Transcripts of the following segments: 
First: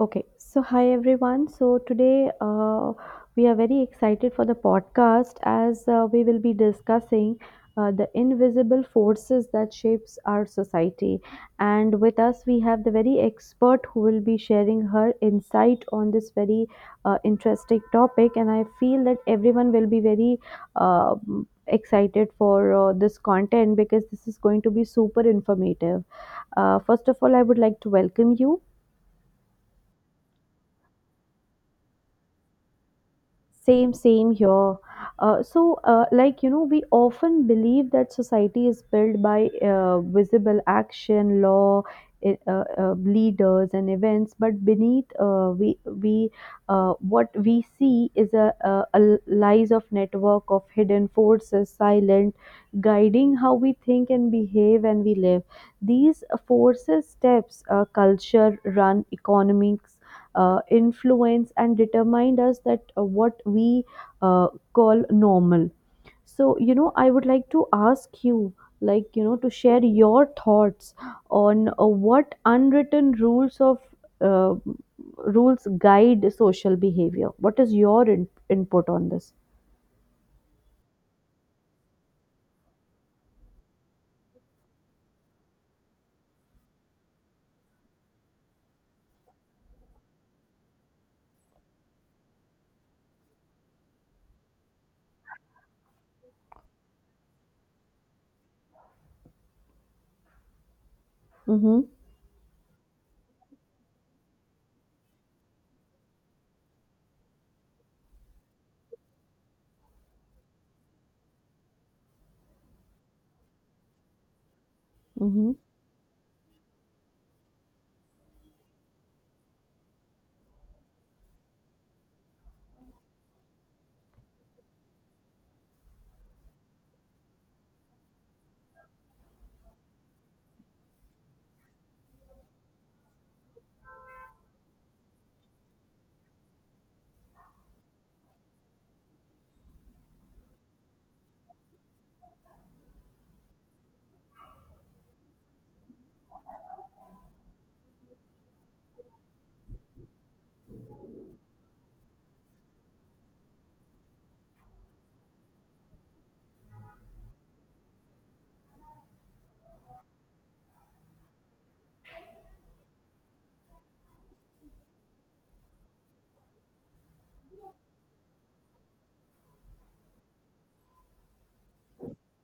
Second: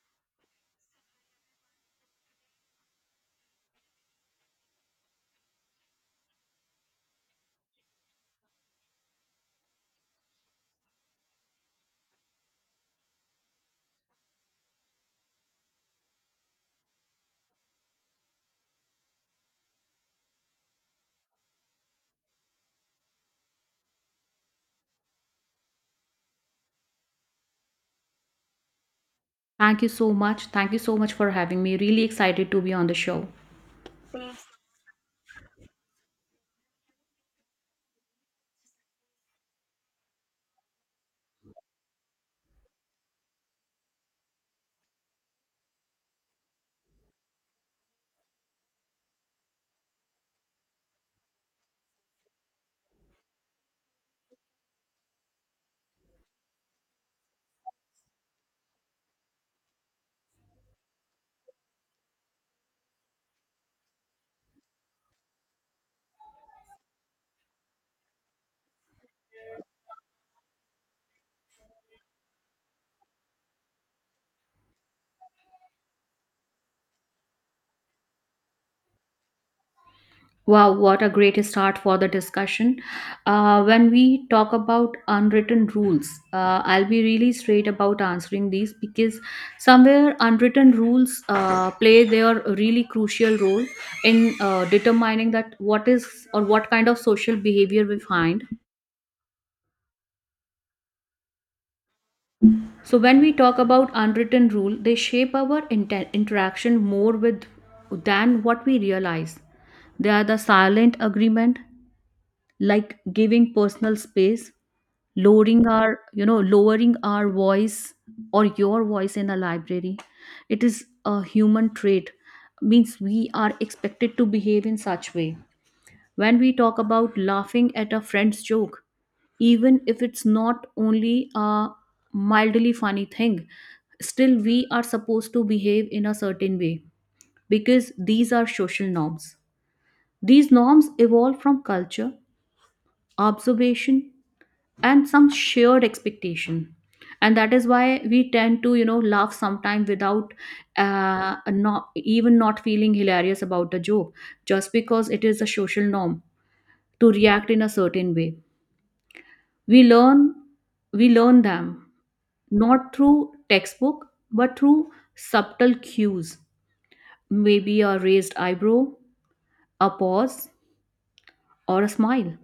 Okay, so hi everyone. So today we are very excited for the podcast as we will be discussing the invisible forces that shapes our society. And with us we have the very expert who will be sharing her insight on this very interesting topic. And I feel that everyone will be very uh, excited for this content because this is going to be super informative. First of all, I would like to welcome you. Thank you so much. Thank you so much for having me. Really excited to be on the show. Same, same here. We often believe that society is built by visible action, law, leaders, and events. But beneath, we what we see is a lies of network of hidden forces, silent, guiding how we think and behave and we live. These forces steps culture, run economics influence and determined us that what we call normal. So I would like to ask you, like you know to share your thoughts on what unwritten rules of uh, rules guide social behavior. What is your input on this? Wow, what a great start for the discussion. When we talk about unwritten rules, I'll be really straight about answering these because somewhere unwritten rules play their really crucial role in determining that what is or what kind of social behavior we find. Mm-hmm. So when we talk about unwritten rule, they shape our interaction more with than what we realize. They are the silent agreement, like giving personal space, lowering our lowering our voice or your voice in a library. It is a human trait, means we are expected to behave in such way when we talk about laughing at a friend's joke, even if it's not only a mildly funny thing, still we are supposed to behave in a certain way because these are social norms. These norms evolve from culture, observation, and some shared expectation. And that is why we tend to, you know, laugh sometimes without not even not feeling hilarious about the joke, just because it is a social norm to react in a certain way. We learn we learn them not through textbook but through subtle cues, maybe a raised eyebrow, a pause, or a smile.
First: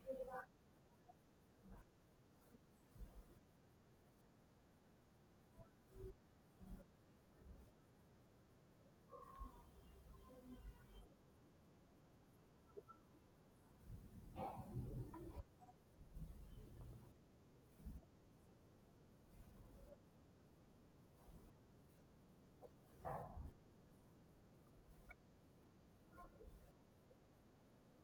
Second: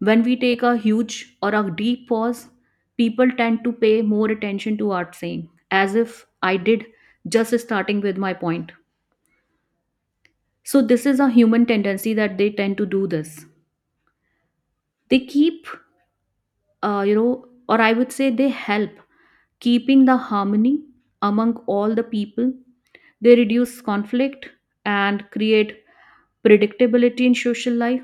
When we take a huge or a deep pause, people tend to pay more attention to our saying, as if I did just starting with my point. So this is a human tendency that they tend to do this. They keep, you know, or I would say they help keeping the harmony among all the people. They reduce conflict and create predictability in social life.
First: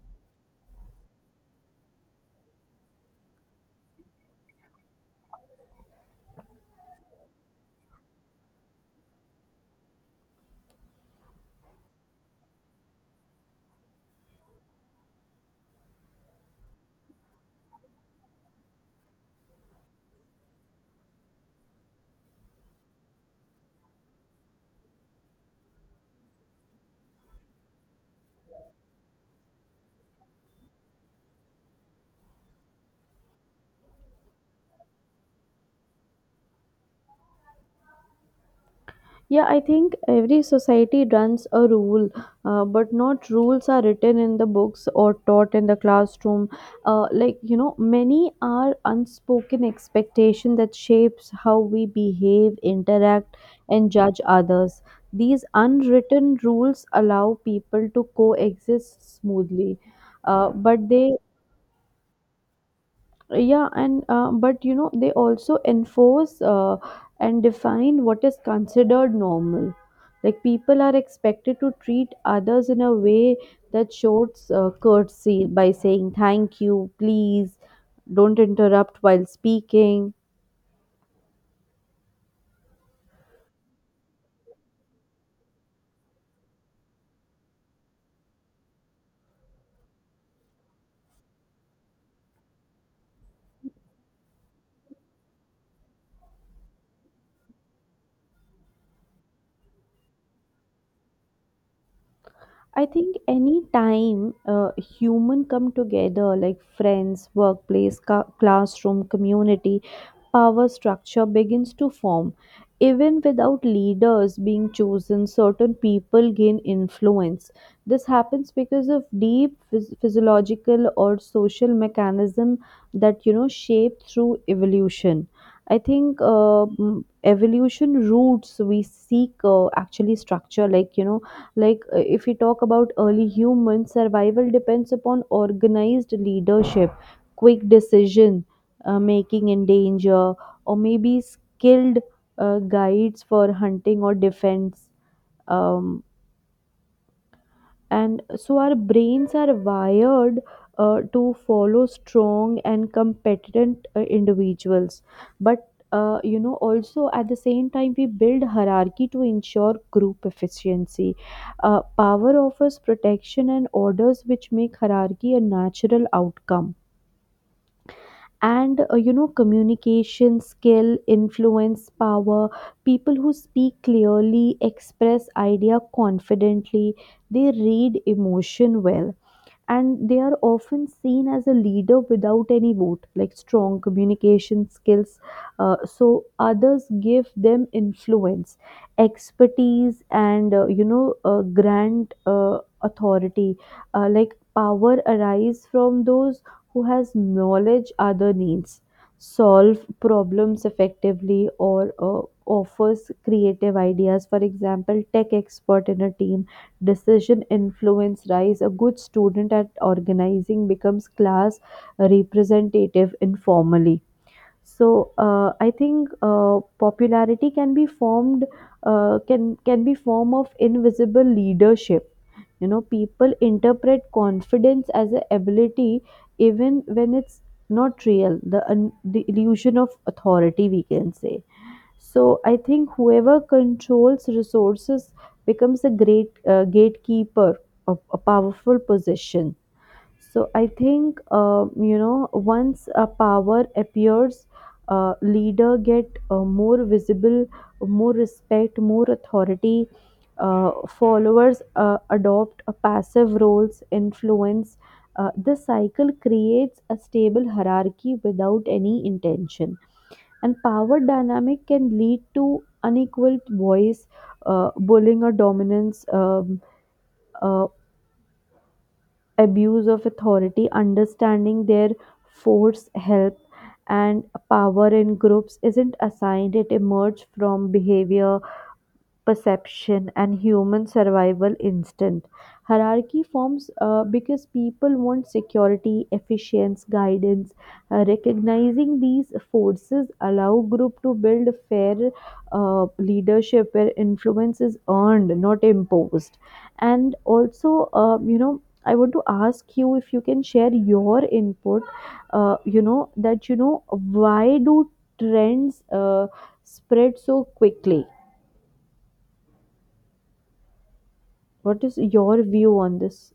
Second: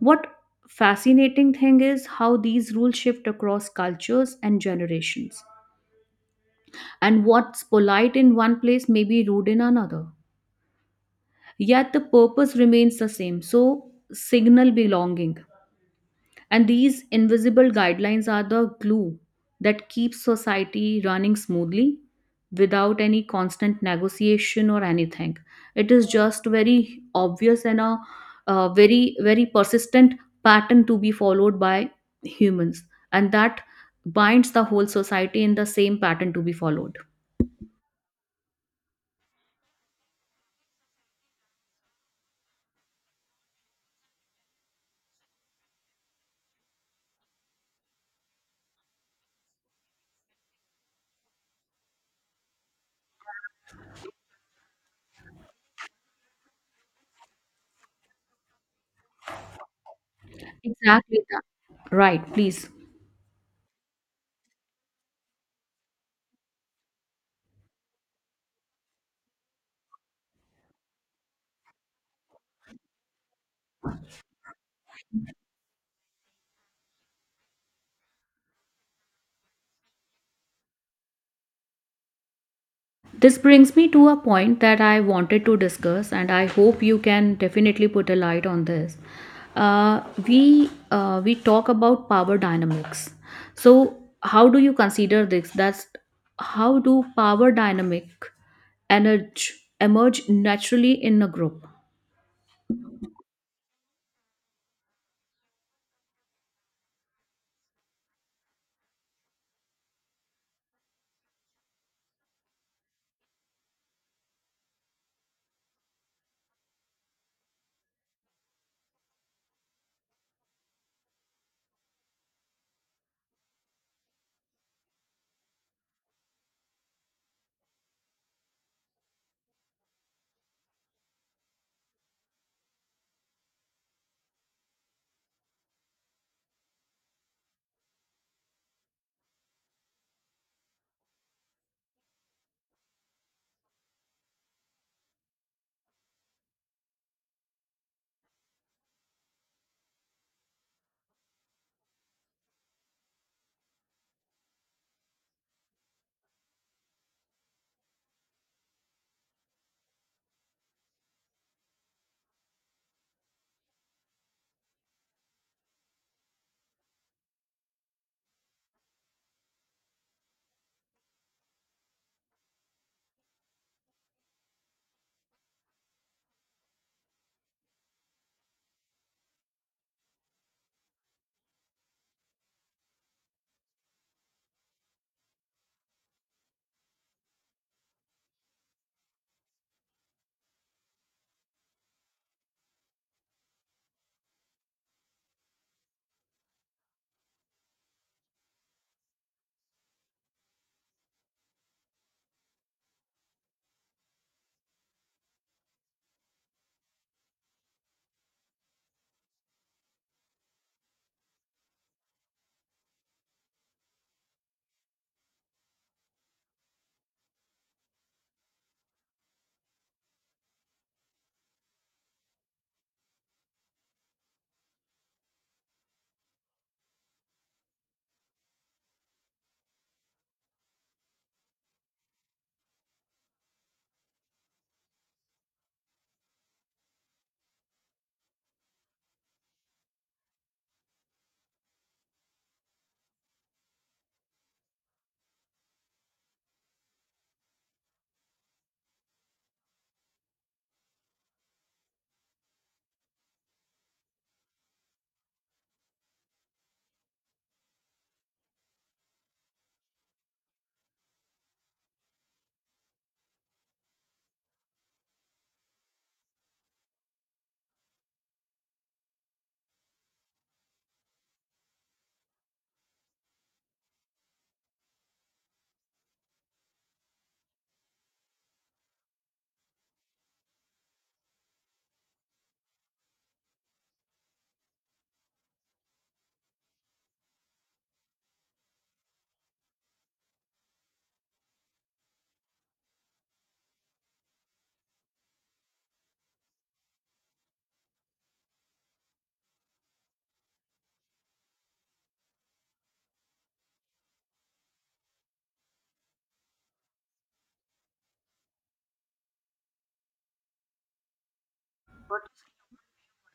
What fascinating thing is how these rules shift across cultures and generations. And what's polite in one place may be rude in another. Yet the purpose remains the same. So signal belonging. And these invisible guidelines are the glue that keeps society running smoothly without any constant negotiation or anything. It is just very obvious and a very, very persistent pattern to be followed by humans. And that binds the whole society in the same pattern to be followed. Yeah, I think every society runs a rule, but not rules are written in the books or taught in the classroom. Many are unspoken expectation that shapes how we behave, interact, and judge others. These unwritten rules allow people to coexist smoothly, but they Exactly that. Right, please. yeah, and but you know they also enforce and define what is considered normal. Like people are expected to treat others in a way that shows courtesy by saying thank you, please, don't interrupt while speaking. This brings me to a point that I wanted to discuss, and I hope you can definitely put a light on this. We talk about power dynamics. So, how do you consider this? That's how do power dynamic energy emerge naturally in a group? I think any time human come together, like friends, workplace, classroom, community, power structure begins to form. Even without leaders being chosen, certain people gain influence. This happens because of deep physiological or social mechanism that you know shape through evolution. I think evolution roots we seek actually structure, like you know, like if we talk about early humans survival depends upon organized leadership, quick decision making in danger, or maybe skilled guides for hunting or defense. um, and so our brains are wired to follow strong and competent individuals, but you know also at the same time we build hierarchy to ensure group efficiency. Power offers protection and orders which make hierarchy a natural outcome. And you know communication skill influence power. People who speak clearly express idea confidently, they read emotion well, and they are often seen as a leader without any vote, like strong communication skills. So others give them influence, expertise, and grand authority. Like power arise from those who has knowledge other needs, solve problems effectively, or offers creative ideas, for example tech expert in a team. Decision influence rise. A good student at organizing becomes class representative informally. So I think popularity can be formed, can be form of invisible leadership. You know, people interpret confidence as a ability even when it's not real. The, the illusion of authority, we can say. So I think whoever controls resources becomes a great gatekeeper of a powerful position. So I think you know once a power appears, leader get more visible, more respect, more authority. Followers adopt a passive roles, influence. This cycle creates a stable hierarchy without any intention, and power dynamic can lead to unequal voice, bullying or dominance, uh, abuse of authority. Understanding their force help, and power in groups isn't assigned, it emerges from behavior, perception, and human survival instinct. Hierarchy forms because people want security, efficiency, guidance. Recognizing these forces allow group to build fair leadership where influence is earned, not imposed. And also, you know, I want to ask you if you can share your input. You know, that you know why do trends spread so quickly? What is your view on this?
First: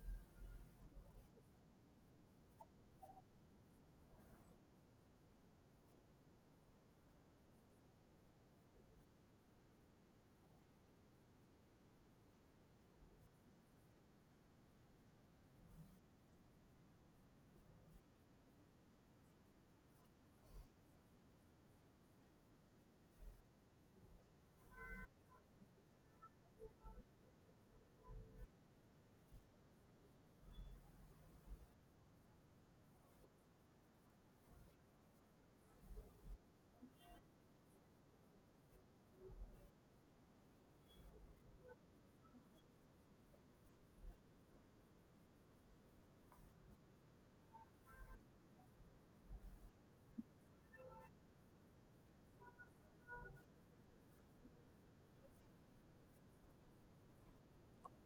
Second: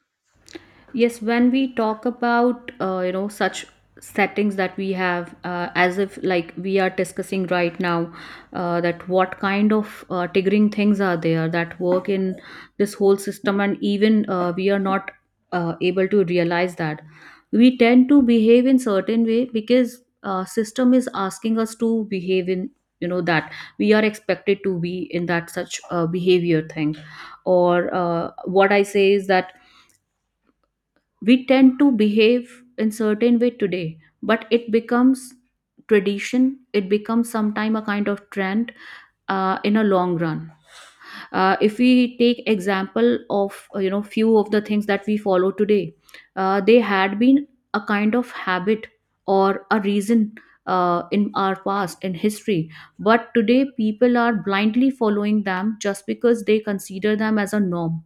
Yes, when we talk about you know such settings that we have, as if like we are discussing right now, that what kind of triggering things are there that work in this whole system, and even we are not able to realize that we tend to behave in certain way because system is asking us to behave in you know that we are expected to be in that such behavior thing, or what I say is that we tend to behave in certain way today but it becomes tradition, it becomes sometime a kind of trend in a long run. If we take example of you know few of the things that we follow today, they had been a kind of habit or a reason in our past in history, but today people are blindly following them just because they consider them as a norm,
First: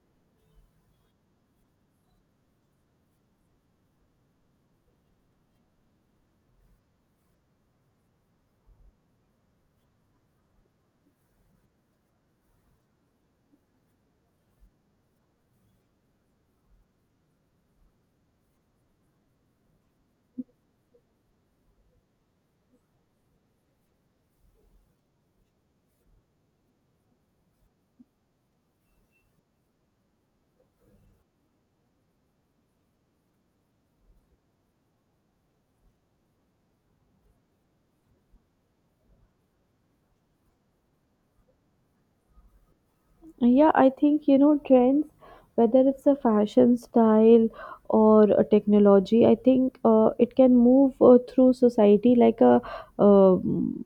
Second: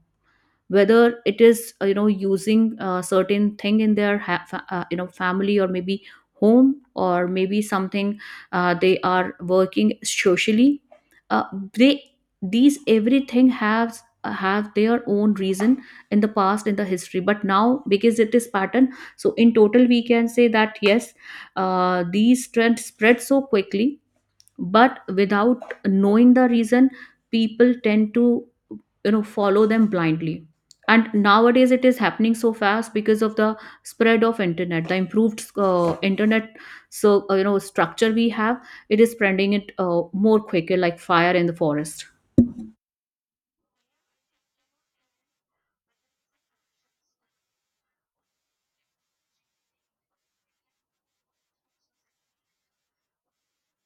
whether it is you know using a certain thing in their you know family or maybe home or maybe something they are working socially. Uh, they these everything has have their own reason in the past in the history, but now because it is pattern. So in total we can say that, yes, these trends spread so quickly but without knowing the reason people tend to you know follow them blindly. And nowadays it is happening so fast because of the spread of internet, the improved internet so you know structure we have, it is spreading it more quicker like fire in the forest. Yeah, I think you know trends, whether it's a fashion style or a technology, I think it can move through society like a um,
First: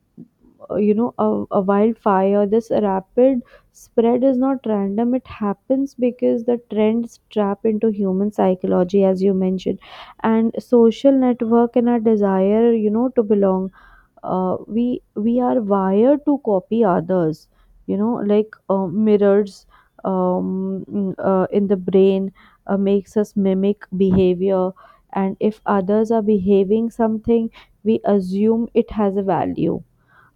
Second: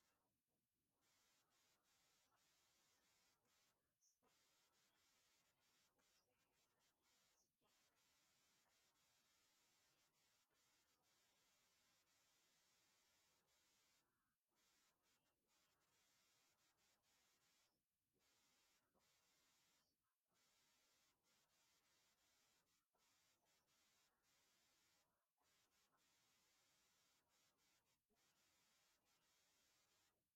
you know a wildfire. This rapid spread is not random. It happens because the trends trap into human psychology, as you mentioned, and social network and our desire, you know, to belong. We are wired to copy others, you know, like mirrors in the brain makes us mimic behavior. And if others are behaving something, we assume it has a value.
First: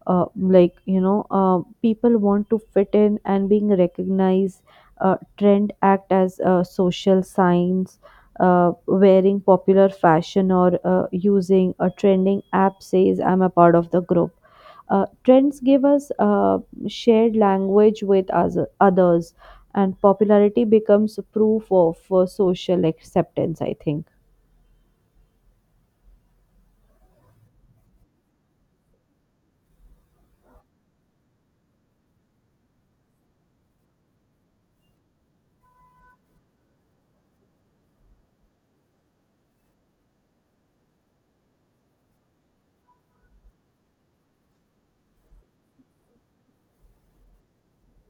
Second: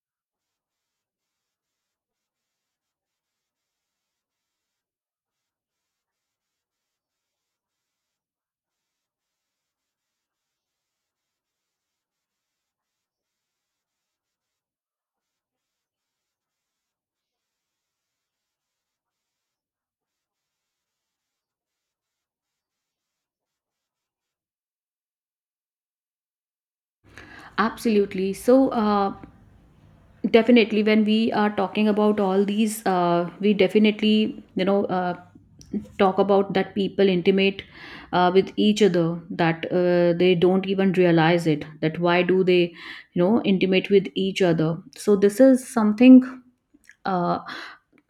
People want to fit in and being recognized. Trend act as social signs. Wearing popular fashion or using a trending app says I'm a part of the group. Trends give us shared language with us, others, and popularity becomes proof of social acceptance, I think. Absolutely, so definitely, when we are talking about all these, we definitely, you know, talk about that people intimate with each other that they don't even realize it. That why do they, you know, intimate with each other? So this is something uh,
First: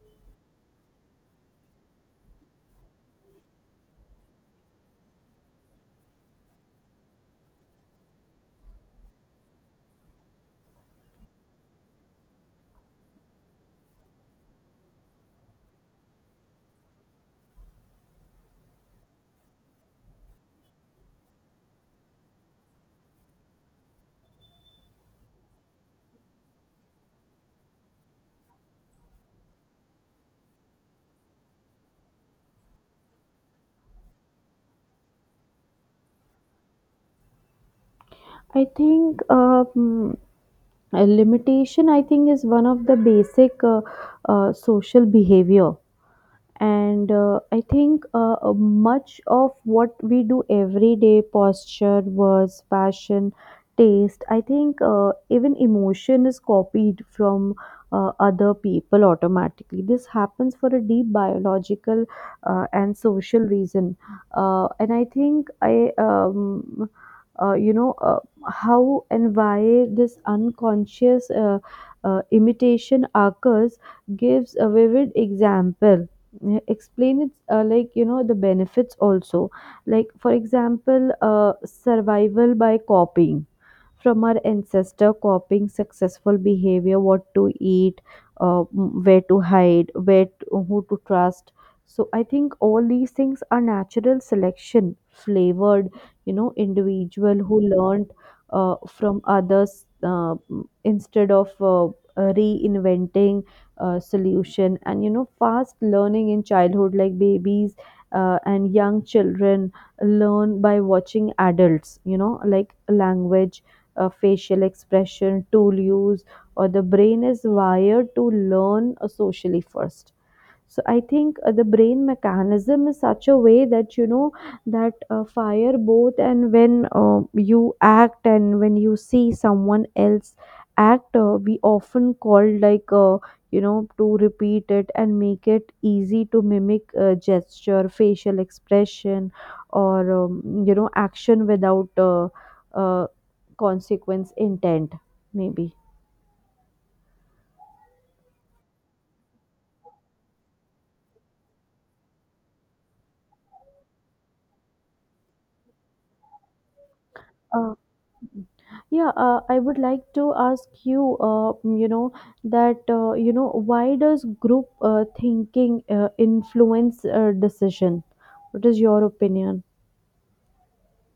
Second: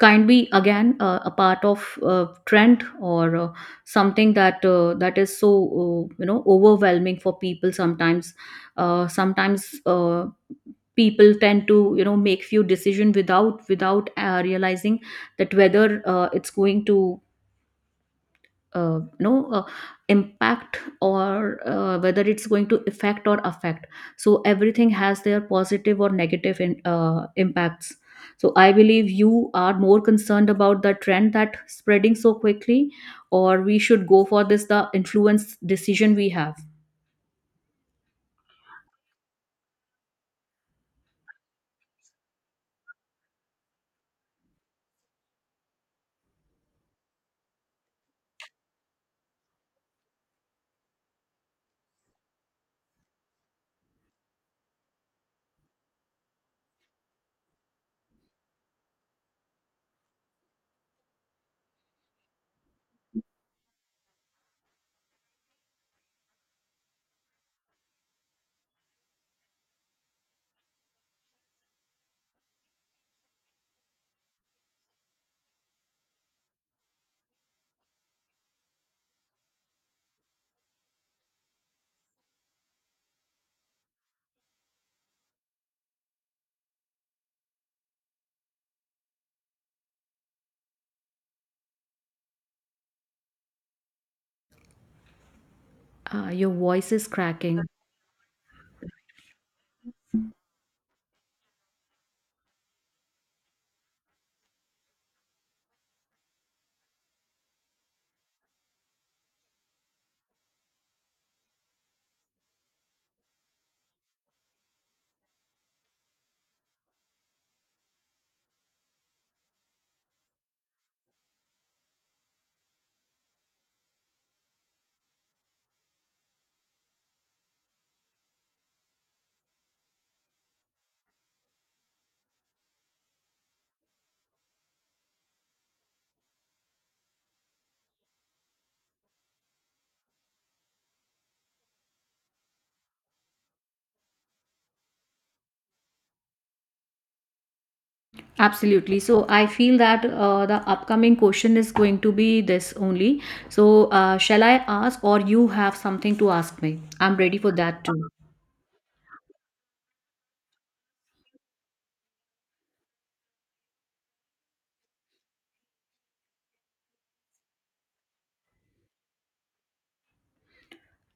can be again a part of trend or something that that is so you know overwhelming for people sometimes. Sometimes. People tend to you know make few decision without realizing that whether it's going to you know impact or whether it's going to affect or affect. So everything has their positive or negative impacts. So I believe you are more concerned about the trend that spreading so quickly, or we should go for this the influence decision we have. I think limitation, I think, is one of the basic social behavior. And I think much of what we do every day, posture, words, fashion, taste, I think even emotion is copied from other people automatically. This happens for a deep biological and social reason. Uh, and I think I you know How and why this unconscious imitation occurs gives a vivid example. Yeah, explain it, the benefits also. Like for example, survival by copying. From our ancestor, copying successful behavior, what to eat, where to hide, where to, who to trust. So I think all these things are natural selection flavored. You Your know, voice is individual who cracking. learned from others instead of reinventing solution. And you know, fast learning in childhood, like babies and young children learn by watching adults, you know, like language, facial expression, tool use, or the brain is wired to learn socially first. So I think the brain mechanism is such a way that you know that fire both and when you act and when you see someone else act. We often call, like you know, to repeat it and make it easy to mimic gesture, facial expression, or you know, action without uh, consequence intent maybe. Absolutely. So I feel that the upcoming question is going to be this only. So, shall I ask, or you have something to ask me? I'm ready for that too. Yeah, I would like to ask you, you know, you know, why does group thinking influence decision? What is your opinion?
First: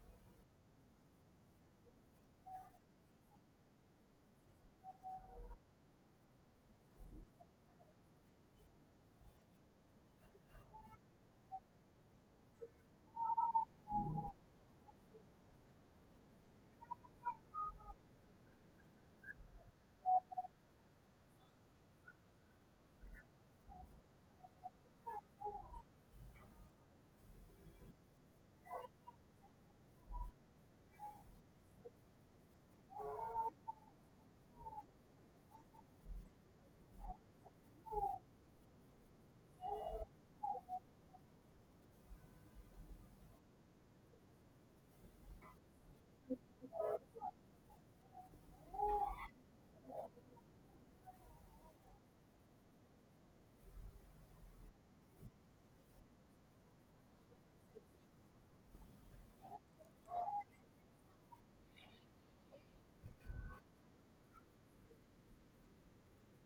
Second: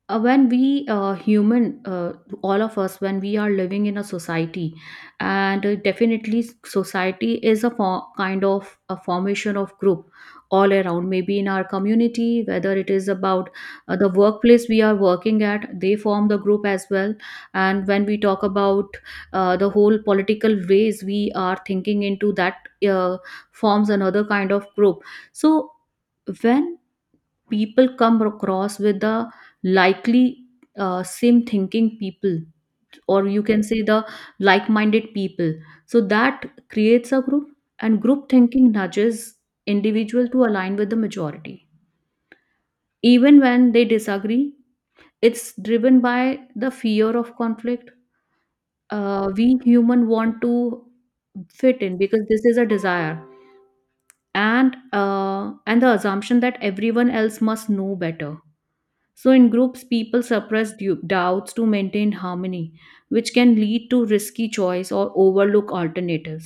When we human all of us when we are living in a society, and definitely society is a kind of a formation of group all around, maybe in our community, whether it is about the workplace we are working at, they form the group as well. And when we talk about the whole political ways we are thinking into that, uh, forms another kind of group. So when people come across with the likely same thinking people, or you can say the like-minded people, so that creates a group. And group thinking nudges individual to align with the majority even when they disagree. It's driven by the fear of conflict. We human want to fit in because this is a desire, and the assumption that everyone else must know better. So, in groups, people suppress doubts to maintain harmony, which can lead to risky choice or overlook alternatives.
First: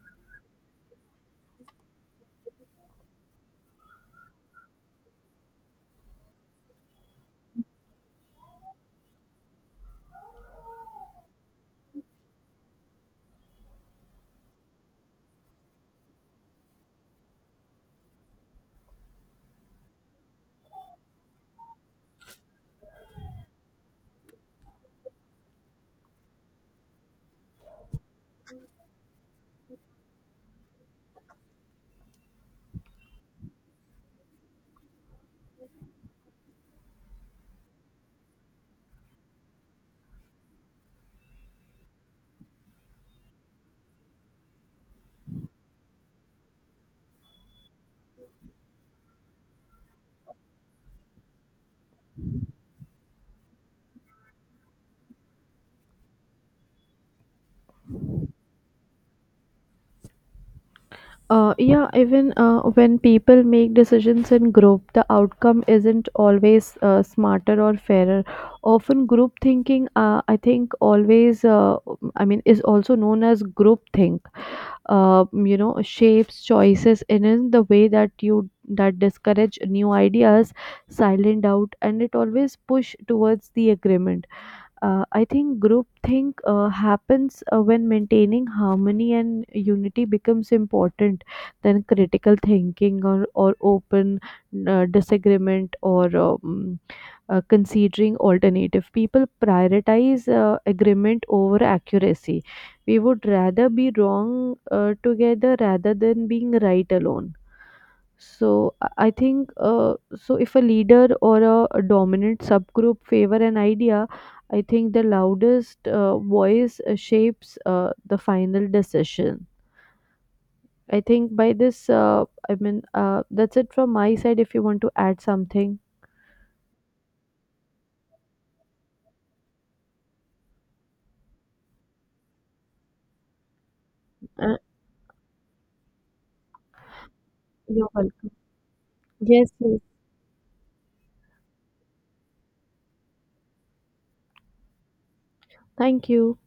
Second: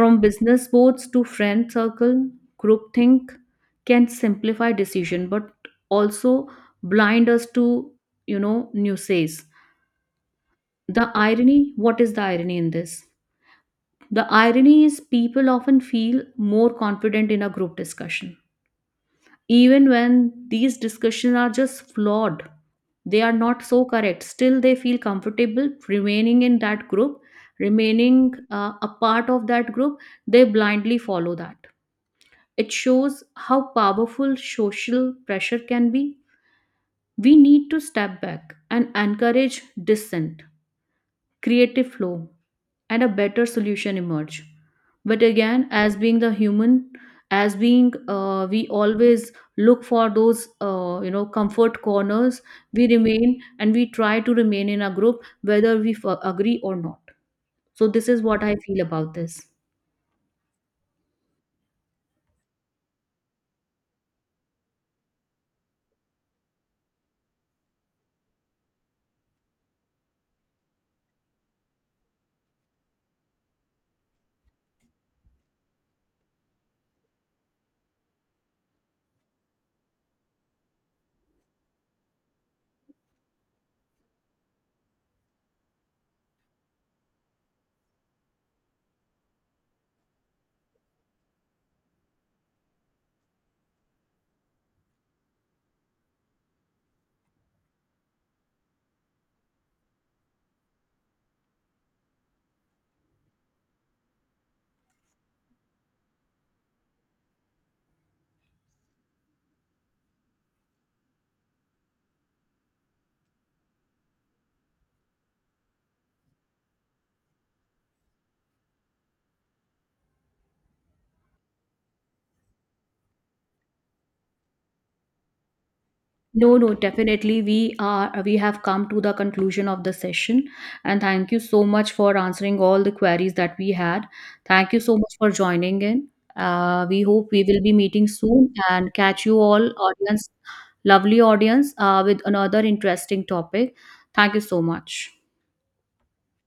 From business boards to friend circle, groupthink can simplify decision but also blind us to, you know, nuisances. The irony, what is the irony in this? The irony is people often feel more confident in a group discussion. Even when these discussions are just flawed, they are not so correct, still they feel comfortable remaining in that group, remaining a part of that group, they blindly follow that. It shows how powerful social pressure can be. We need to step back and encourage dissent, creative flow, and a better solution emerge. But again, as being the human, as being we always look for those you know comfort corners. We remain and we try to remain in a group whether we agree or not. So this is what I feel about this. Yeah, even when people make decisions in group, the outcome isn't always smarter or fairer. Often, group thinking, I think, always, I mean, is also known as group think. You know, shapes choices and in the way that you, that discourage new ideas, silent doubt, and it always push towards the agreement. I think group think happens when maintaining harmony and unity becomes important than critical thinking, or open disagreement or considering alternative. People prioritize agreement over accuracy. We would rather be wrong together rather than being right alone. So I think so if a leader or a dominant subgroup favor an idea, I think the loudest voice shapes the final decision. I think by this I mean that's it from my side, if you want to add something. No, no, definitely. We have come to the conclusion of the session, and thank you so much for answering all the queries that we had. uh, Thank you so much for joining in. We hope we will be you're meeting welcome. soon and catch you Yes, all, yes. audience, lovely audience, with another interesting topic. Thank you so much. Thank you.